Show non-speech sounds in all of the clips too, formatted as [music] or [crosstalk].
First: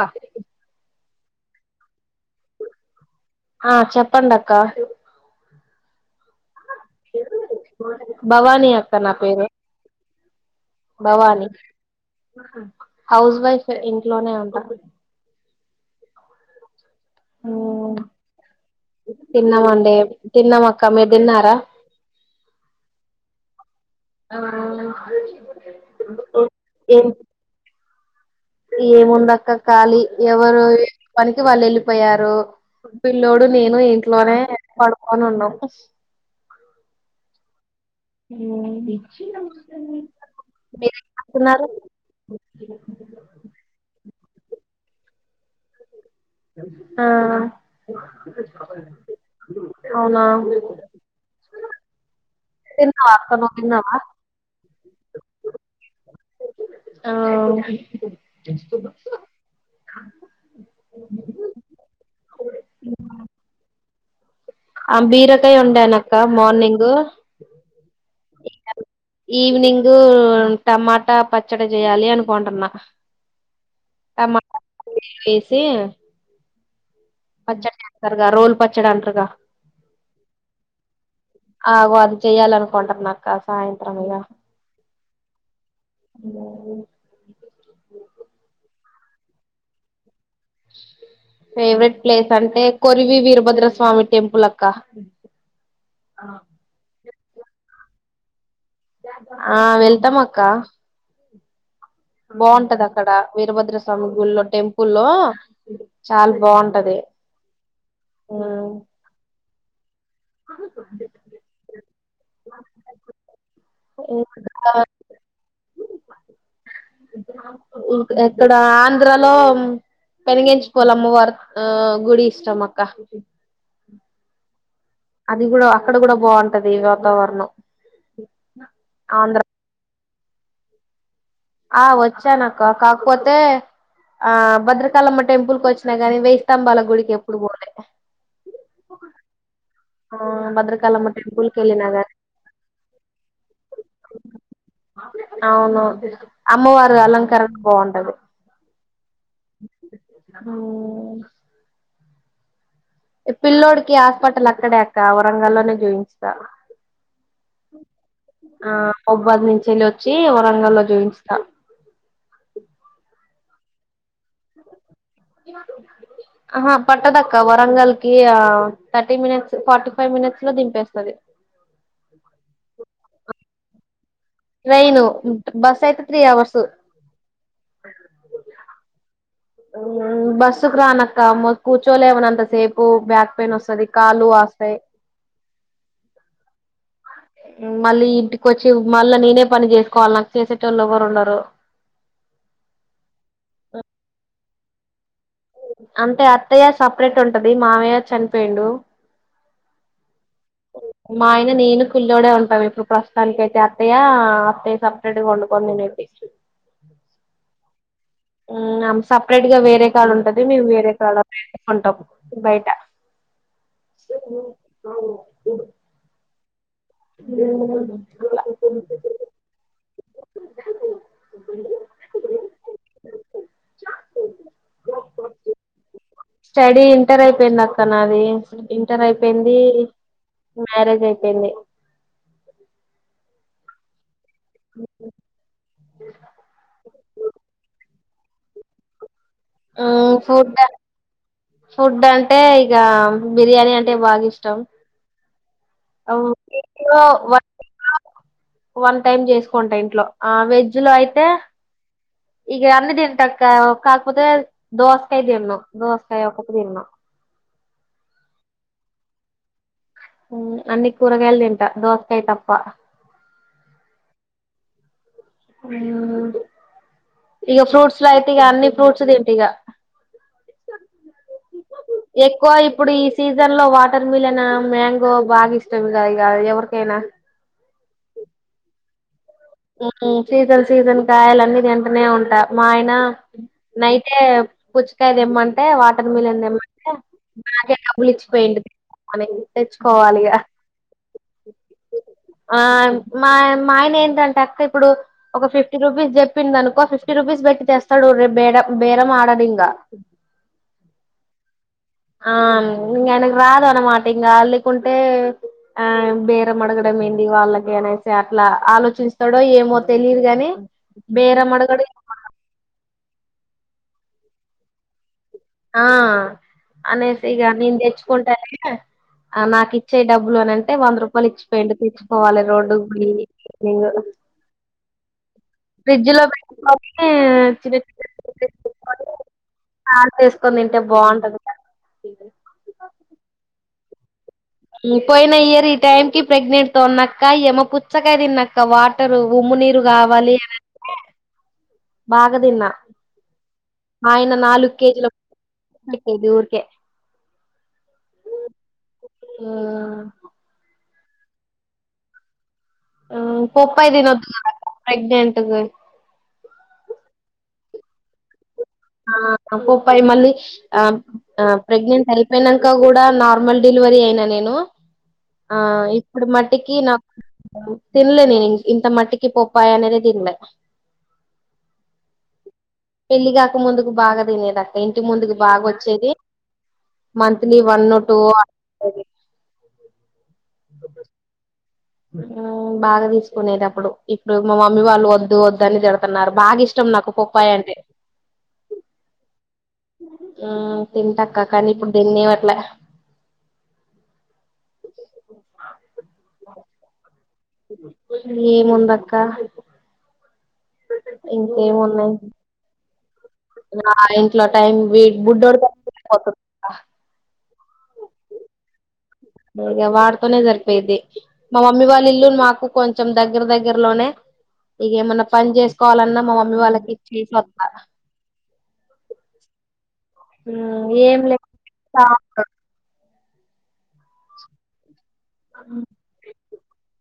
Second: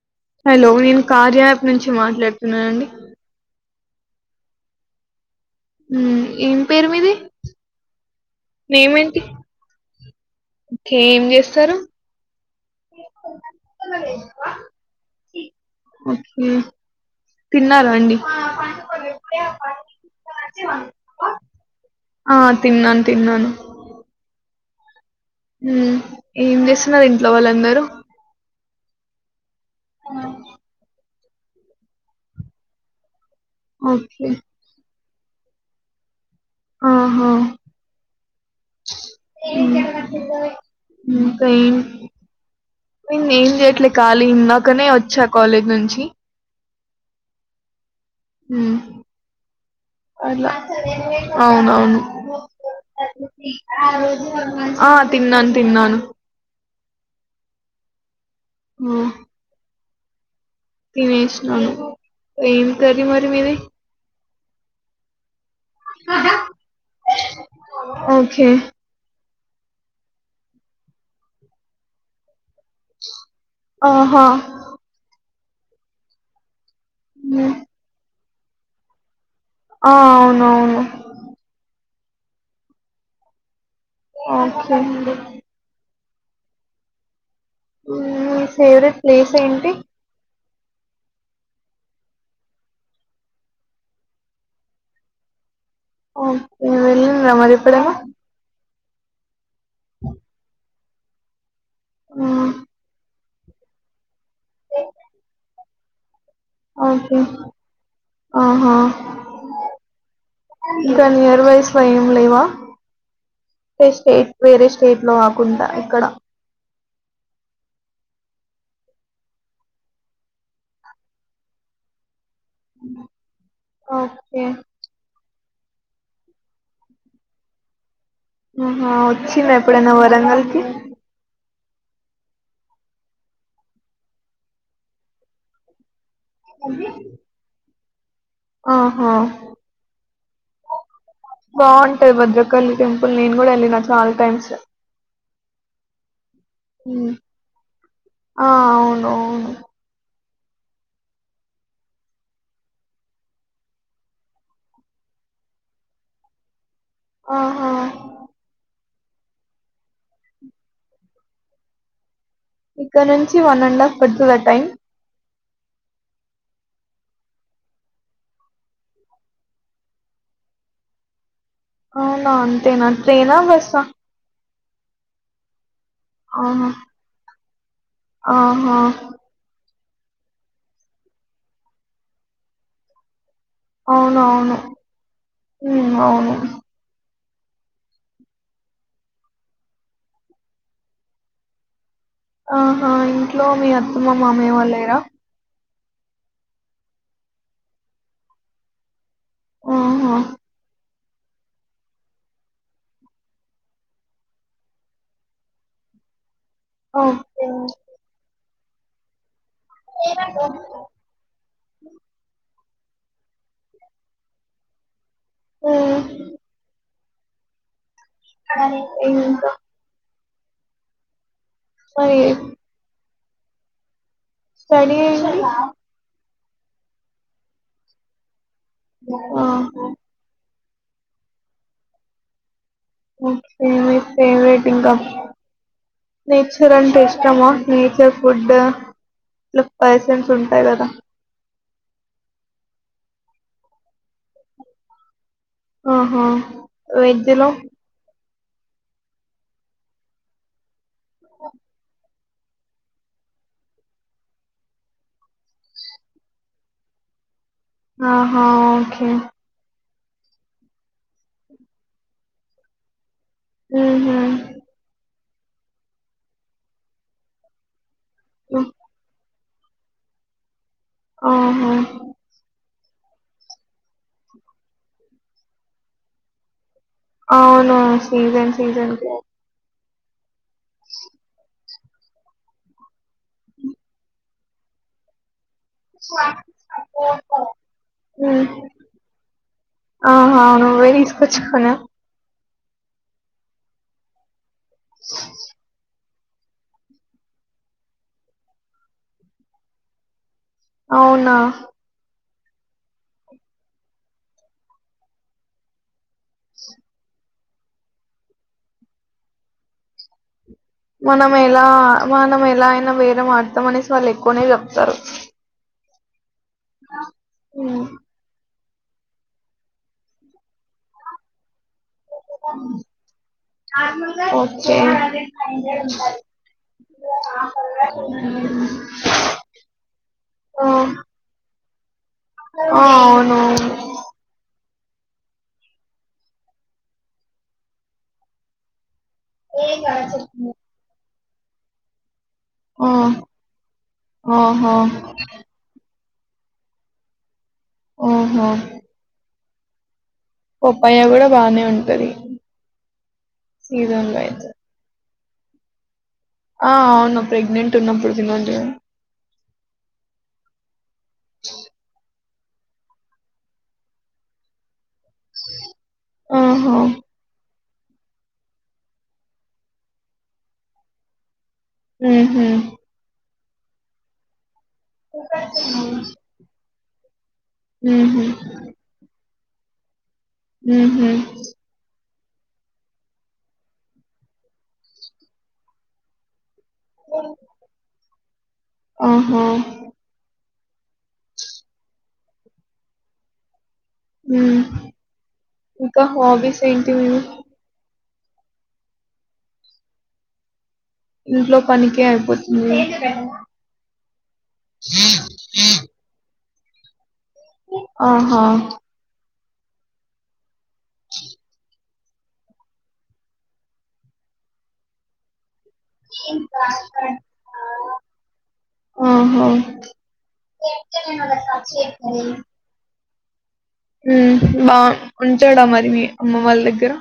ఆ హలో నేను car app నుంచి మాట్లాడుతున్నానండి ఆ చెప్పండి అక్క ఉ భవానీ నేమ్ అక్క నా ఏంటి పేరు ఓకే ఏం భవాని చేస్తారు హౌస్ వైఫ్ ఇంట్లోనే ఉంటా ఒకే తిన్నారు మ్, అండి తిన్నామండి తిన్నాం అక్క మీరు తిన్నారా ఆ తిన్నాను తిన్నాను అవు ఏం చేస్తున్నారు ఇంట్లో వాళ్ళందరూ ఏమ బా ఖళీ ఎవరు పనికి వాళ్ళు వెళ్ళిపోయారు పిల్లోడు నేను ఓకే ఇంట్లోనే పడు అవునున్నా ఆహా ఇంకా ఏం నేను ఏం చేయట్లే మీరేంటున్నారు ఖాళీ ఇందాకనే వచ్చా కాలేజ్ నుంచి ఆ అవునా అలా అవునవును తిన్నావా అక్క నువ్వు తిన్నావా ఆ తిన్నాను తిన్నాను ఆ [unintelligible] తినేసన్నాను ఏమి తర మరి మీది అంబీర అకాయ ఉండాన అక్క మార్నింగ్ ఓకే. ఈవినింగ్ టమాటా పచ్చడి చేయాలి అనుకుంటున్నా ఆహా! అ మా స బచ్చా ట రోల్ పచ్చడాంటారుగా ఆ అవును అవును చెయాలనుకుంటారు నాకు కాస్త అఓకే అఓ మీ ఫేవరెట్ ప్లేస్ ఏంటి ఫేవరెట్ ప్లేస్ అంటే కొరివి వీరభద్రస్వామి టెంపుల్ అక్క కే వెళ్ళిందా మరిప్పుడైనా ఆ వెళ్తాం అక్క హ్మ్. బాగుంటది అక్కడ వీరభద్రస్వామి గుళ్ళో టెంపుల్లో చాల బాగుంటది ఓకే. ఊ ఆహా! ఇంకా నియర్బైసులో ఏం లేవా అంటే స్టేట్ వేరే స్టేట్ లో ఆకుండా ఇక్కడ ఇక్కడ ఆంధ్రలో పెనిగించిపోలేము వర్ ఆ గుడి ఇష్టమక్క ఓకే. అది కూడా అక్కడ కూడా బాగుంటది వాతావరణం ఆహా ఆంధ్ర వచ్చింది ఎప్పుడైన్న వర బంగల్కి ఆ వచ్చాను అక్క కాకపోతే ఆ భద్రకాలమ్మ టెంపుల్ కు వచ్చా గాని వెయయి స్తంభాల గుడికి ఎప్పుడు పోలేదు ఆహా ఆ భద్రకాళమ్మ టెంపుల్ కి వెళ్ళినా బాగుంటాయి గాని భద్రకాళి టెంపుల్ నేను కూడా వెళ్ళిన చాలా టైమ్స్ అవును అమ్మవారు హ్మ్. అలంకరణ బావుంటది అ ఊ పిల్లోడికి హాస్పిటల్ అక్కడే అక్క వరంగల్ లోనే చూయించిన ఆహా బబ్బాద్ నుంచి వెళ్లి వచ్చి వరంగల్ లో చూయించిన ఇక్కడ నుంచి వన్ అండ్ హఫ్ పడుతుంద టైం ఆహా పట్టదక్క వరంగల్ కి ఆ thirty minutes forty five minutes లో దింపేస్తుది అ నన్ టేనా ట్రేనా బస్ స ట్రైను బస్ అయితే త్రీ అవర్స్ ఆహా ఆహా బస్సుకు రా అనక్క మ కూచోలేవనంతా సేపు బ్యాక్ పెయిన్ వస్తది అవును కాళ్ళు అవును వాస్తాయి హ్మ్ అవును మళ్ళీ ఇంటిక వచ్చి మళ్ళా నేనే పని చేసుకోవాలి నాకు చేసేట్వొళ్ళు ఎవరు ఉండరు ఆహా ఇంట్లో మీ అత్తమ్మ మామయ్య వాళ్ళు లేరా అంటే అత్తయ్య సపరేట్ ఉంటది మామయ్య చనిపోయిండు ఓహో మా ఆయన నేను కుళ్ల్లోడే ఉంటాం ఇప్పుడు ప్రస్తుతానికి అయితే అత్తయ్య అత్తయ్య సపరేట్గా వండుకోని తినేది ఓకేఓకే అమ్ సప్ అపరేట్ గా వేరే కాళ్ళ ఉంటది మేము వేరే కాల కొంటాము బయట వు ఆఓ దేవుడ. ఎంటో. ట్రై. బా చె. స్టడీ ఏంది. స్టడీ ఇంటర్ అయిపోయింది అక్క నాది. ఇంటర్ ఆ! అయిపోయింది. మ్యారేజ్ అయిపోయింది. ఓకే. ఫేవరెట్ ఇంకా నేచర్ అంటే ఇష్టమా నేచర్. వడ్డ. ఇలా మ్మ్ పర్సెంస్ ఫుడ్ ఉంటాయి కదా. ఫుడ్ అంటే ఇక బిర్యానీ అంటే బాగా ఇష్టం. ఆహా ఇంట్లో వెజ్ లో. వన్ టైమ్ చేసుకోంటా ఇంట్లో వెజ్. వెజ్ అయితే. ఇగ అన్ని తింటా అక్క కాకపోతే దోసకాయ తిన్ను దోసకాయ ఒక తిన్ను. ఆహా ఓకే. అన్ని కూరగాయలు తింటా దోసకాయ తప్ప. హ్మ్ హూ. ఇగ ఫ్రూట్స్. అయితే ఇగ హ్మ్. అన్ని ఫ్రూట్స్ తింటే ఇగ. ఆహా! ఎక్కువ. ఇప్పుడు ఈ సీజన్ లో వాటర్ మిల్న్ మ్యాంగో బాగా ఇష్టం ఇగ ఎవరి. అవును సీజన్ సీజన్. సీజన్ సీజన్ కాయలు అన్ని తింటానే ఉంటా మా ఆయన. నైతే. పుచ్చకాయ. అంటే వాటర్ మిలిన్ ఏమంటే నాకే డబ్బులు హ్మ్. ఇచ్చిపోయింటి మన తెచ్చుకోవాలిగా. ఆహా! నువ్వే తీసుకొచ్చుకున్నావు. ఆ మా మా ఆయన ఏంటంటే. చెక్క. ఇప్పుడు ఒక ఫిఫ్టీ రూపీస్ చె. ప్పిందనుకో ఫిఫ్టీ రూపీస్ బెట్టి తెస్తాడు, రె బేడ బేరమాడడింగ. అవున. ఆ ఇంగయనకు రాదు అన్నమాట ఇంగ అ లేకుంటే ఆ బేరం అడగడం ఏంది వాళ్ళకి అనేసి అట్లా ఆలోచింస్తడో ఏమో తెలిదు గని. మనం ఎలా మనం ఎలా ఐనా వేర మాడ్ తమనేసి వాళ్ళు ఎక్కోనే జెప్తరు. ఆ అనేస్ ఇగ నేన్ దెచ్చుకుంటలే. అ నాకిచ్చే డబ్బులు అనంటే వంద రూపాలు ఇచ్ పోయిండు, తెచ్చుకోవాలే రోడ్ కు బోయి ఇగ. ఓకే. ఫ్రిడ్జ్ లో పెట్టుకొనీ ఆ కోసుకొని ఆ! దింటే బావుంటది. ఆ, అవునవును. ఉ పోయిన ఇయర్ ఈ టైం కి ప్రెగ్నెంట్ తో ఉన్న అక్క, ఇయమ పుచ్చకాయ దిన్నక్క వాట్ రు ఉమ్ము నీరు గావాలి బాగా దిన్నా. ఆ! ఆయన నాలుగు ఆహా! కేజీల ఏదో ఊర్కే. ఓహో ఓ ప్పయ గూడా బానే ఉంటది. ఆ పొప్పయ సీజన్‌లో దినొద్దు అయితే. గదా ప్రెగ్నెంట్. నువయ్ ఆ, అవును! ప్రెగ్నెంట్ ఉన్నప్పుడు దినొద్దు గద. ఆ అ పొపాయ్ మళ్ళీ ఆ ఆ ప్రెగ్నెంట్ ఐ పెనక గూడా నార్మల్ డెలివరీ అయిన నేను. ఆ, ఇప్పుడు ఆహా! మట్టికి నాకు. తిన్లే నేను ఇం, ఇంత మట్టికి పోప్పయ అనేదే తిన్లే. ఊహ్మ్! పెళ్లిగాక ముందుకు బాగా తినేదా. ఇంటి ముందుకు బాగొచ్చేది. మంత్లీ వన్ టు హుహు. ఆ ఊహ్మ్ ఊమ్ బాగా దీసుకునేది అప్పుడు, ఇప్పుడు మా మమ్మీ వాళ్ళు ఒద్దు ఒద్దు అని దిడతున్నారు బాగా ఇష్ ష్టం నాకు పొప్పాయి అంటే. ఆహ! ఆ తింటక్క, కానీ ఇప్పుడు దినీవట్లె. గ హాబీస్ ఏంటి మ్యూ ఏముందక్క ఇంట్లో పనినికి ఇంకేమున్నాయి అయిపోతుంది ఆ ఇంట్లో టైం బుడోడితోపోతుంది ఆ ఆహా ఇగ వాడుతోనే సరిపో పోయేది మా మమ్మీ వాళ్ళ ఇల్లు మాకు కొంచెం దగ్గర దగ్గరలోనే ఇ ఏమన్నా పని చేస్త కోవాలన్నా మా మమ్మీ వాళ్ళకిచ్చసి వస్త ఆహో ఏం లే బా ఉంటడా మరి మీ అమ్మ వాళ్ళ రా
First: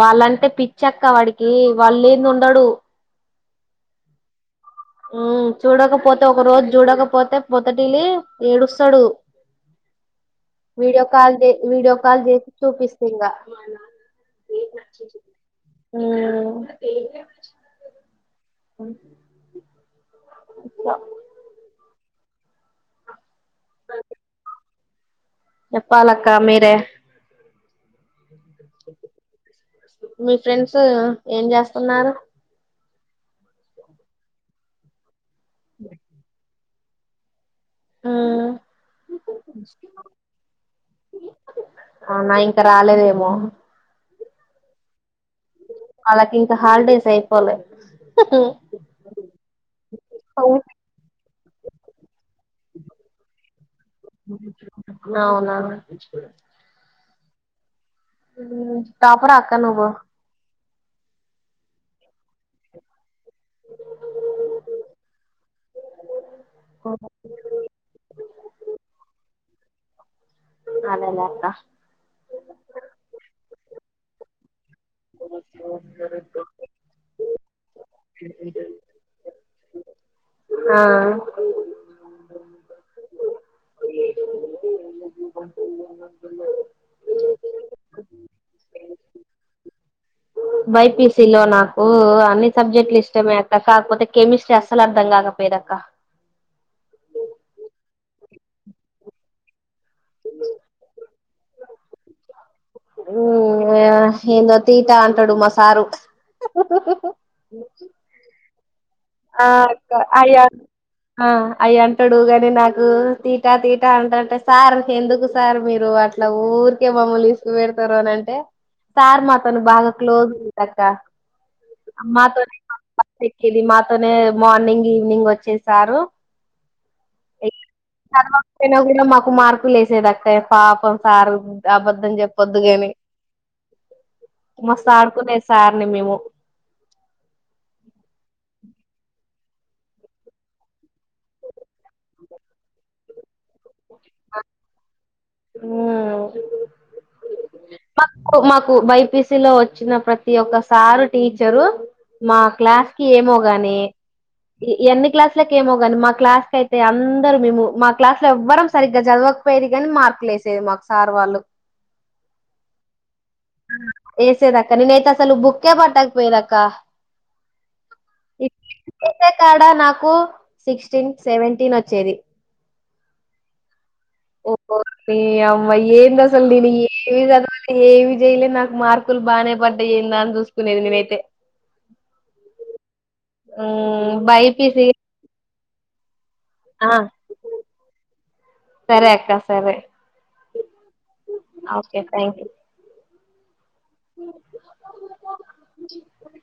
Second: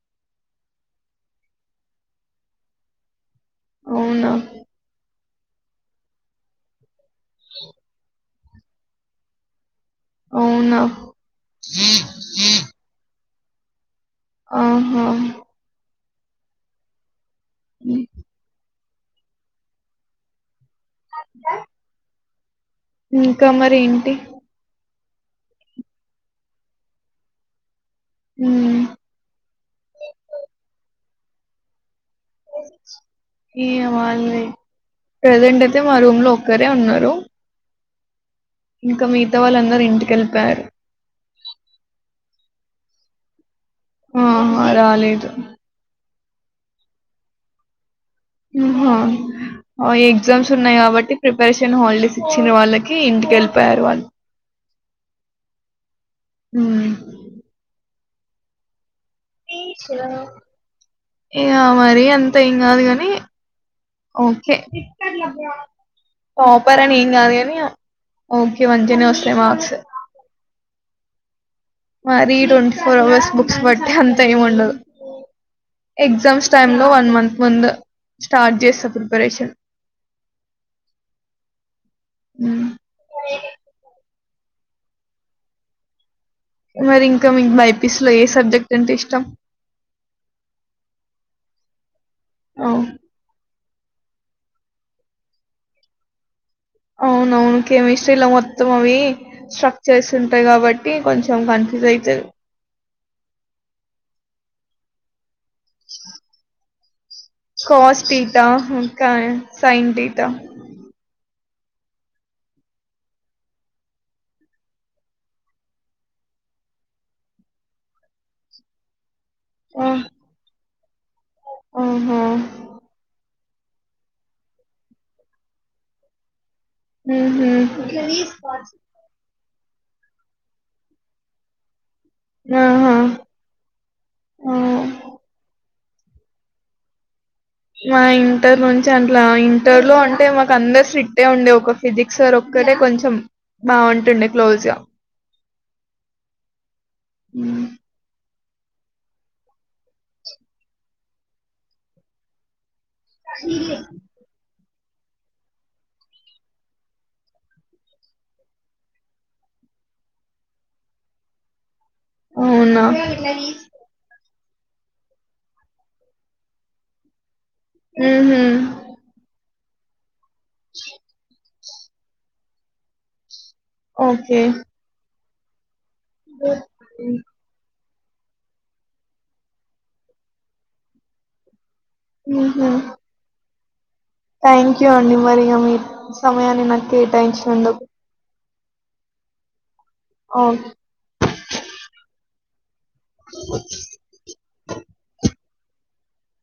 వాళ్ళంటే పిచ్చక్క వాడికి వాళ్ళు లేనిది ఉండడు అవునా చూడకపోతే ఒక రోజు చూడకపో పోతే పోత లీ ఏడుస్తాడు అవునా? వీడియో కాల్ వీడియో కాల్ చేసి చూపిస్త ఇంగా ఆహ ఆ అ అ ఆ ఉ ఇంకా మరి ఏంటి చెప్పలక్క మీరే హ్మ్. మీ ఫ్రెండ్స్ ఏం చేస్తున్నారు ఏ అ వాల్ ప్రజెంట్ అయితే మా రూమ్ లో ఒక్కరే ఉన్నారు ఆ ఇంకా మిగతా వాళ్ళందరూ ఇంటికెలిపాయారు అవునా ఇంకా రాలేదేమో ఉ హ రాలేదు వాళ్ళకి ఇంకా హాలిడేస్ అయిపోలే ఉ హా ఓ ఎగ్జామ్స్ ఉన్నాయి కాబట్టి ప్రిపరేషన్ హాలిడేస్ ఇచ్చిన వాళ్ళకి కి ఇంటికి వెళ్లిపోయారు వాళ్ళు నవునా హ్మ్. ఉ ఇగ మరి అన్ తే ఏం గాదు గాని ఓకే టాపర్ అని ఏం గాదు కాని య ఓకే మంచినే వస్తాయి మార్క్స్ అనేనే అక్క మరి ట్వంటీ ఫోర్ అవర్స్ బుక్స్ బట్టే అంత ఏమి ఉండదు ఎగ్జామ్స్ టైమ్ లో వన్ మంత్ ముందు స్టార్ట్ చేస్తా ప్రిపరేషన్ ఆ మరి ఇంకా మీకు బైపీస్ లో ఏ సబ్జెక్ట్ అంటే ఇష్టం బైపీసి లో నాకు కు అన్ని ఓహ్! సబ్జెక్ట్లు ఇష్టమే అక్ అ కాకపోతే కెమిస్ట్రీ అస్సలు అర్ధం కాకపోయేది అక్క అవునవును కెమిస్ట్రీలా మొత్తం అవి చేస్తుంటాయి కాబట్టి కొంచెం కన్ఫ్యూజ్ అయితది హ య ఏందో తిటా అంటాడు మస్ సారు కాస్ టీట హ ఆ అయర్ ఆ అయి అంటాడు గాని నాకు తీటా తీటా ఆన్ టంటే సార్ ఎందుకు సార్ మీరు అట్లా ఊరికే మమ్మల్ని ఈసుకు వేడుతారు అని అంటే సార్ మా అతను ఆ! బాగా క్లోజ్ గా ఉంటా అక్క ఆహా! మా తోటి మా బస్సు ఎక్కి ఇది మాత్ అతనే మార్నింగ్ ఈవినింగ్ వచ్చేసారు ఉహు ఇప్పుడు లేసేంది అక్క పాపం సారు అబద్దు అబద్ధం చెప్పొద్దు గాని ఆహా! ఆ! మస్తు ఆడుకునే సర్ అన్ని మేము చెన్ ట్లా ఇంటర్లో అంటే మాకు అందరు స్ట్రిక్ ఏ ఉండే ఒక ఫిజిక్స్ సర్ ఒక్కరే కొంచెం బాగుంటుండే క్లోజ్ గా ఉ ఆ మాకు మాకు బైపీస లో వచ్చిన ప్రతి ఒక్కసారు టీచరు మా క్లాస్ ఏమోగాని ఎన్ని క్లాసులక ఏమో కానీ మా క్లాస్ క అయితే అందరు మేము మా క్లాస్ లో ఎవ్వరం సరిగ్గా చదవకపోయేది కాగాని మార్కులు వేసేది మాకు సార్ వాళ్ళు అవునా దాక్క ననుైయితే అస్సలు బుక్కే పట్టాక పోయిదాక్క ఊ హూ తడా నాకు సిక్స్టీన్ సెవెంటటీన్ వచ్చ చేది ఓకే ఓరి అమ్మ ఏంది అసలు నేను ఏమి చదవాల్ ఏమి చేయలే నాకు మార్కులు బాగానే పడ్డయయిందా అని చూసుకునేది నేనైతే హుహు. ఆ థ్యాంక్ యూ అండి మరిగా మీరు సమయాన్ని నాకు ఆ కేటాయించినందుకు సరే అక్క సరే అఓ ఓకే థ్యాంక్ యూ ఓ జ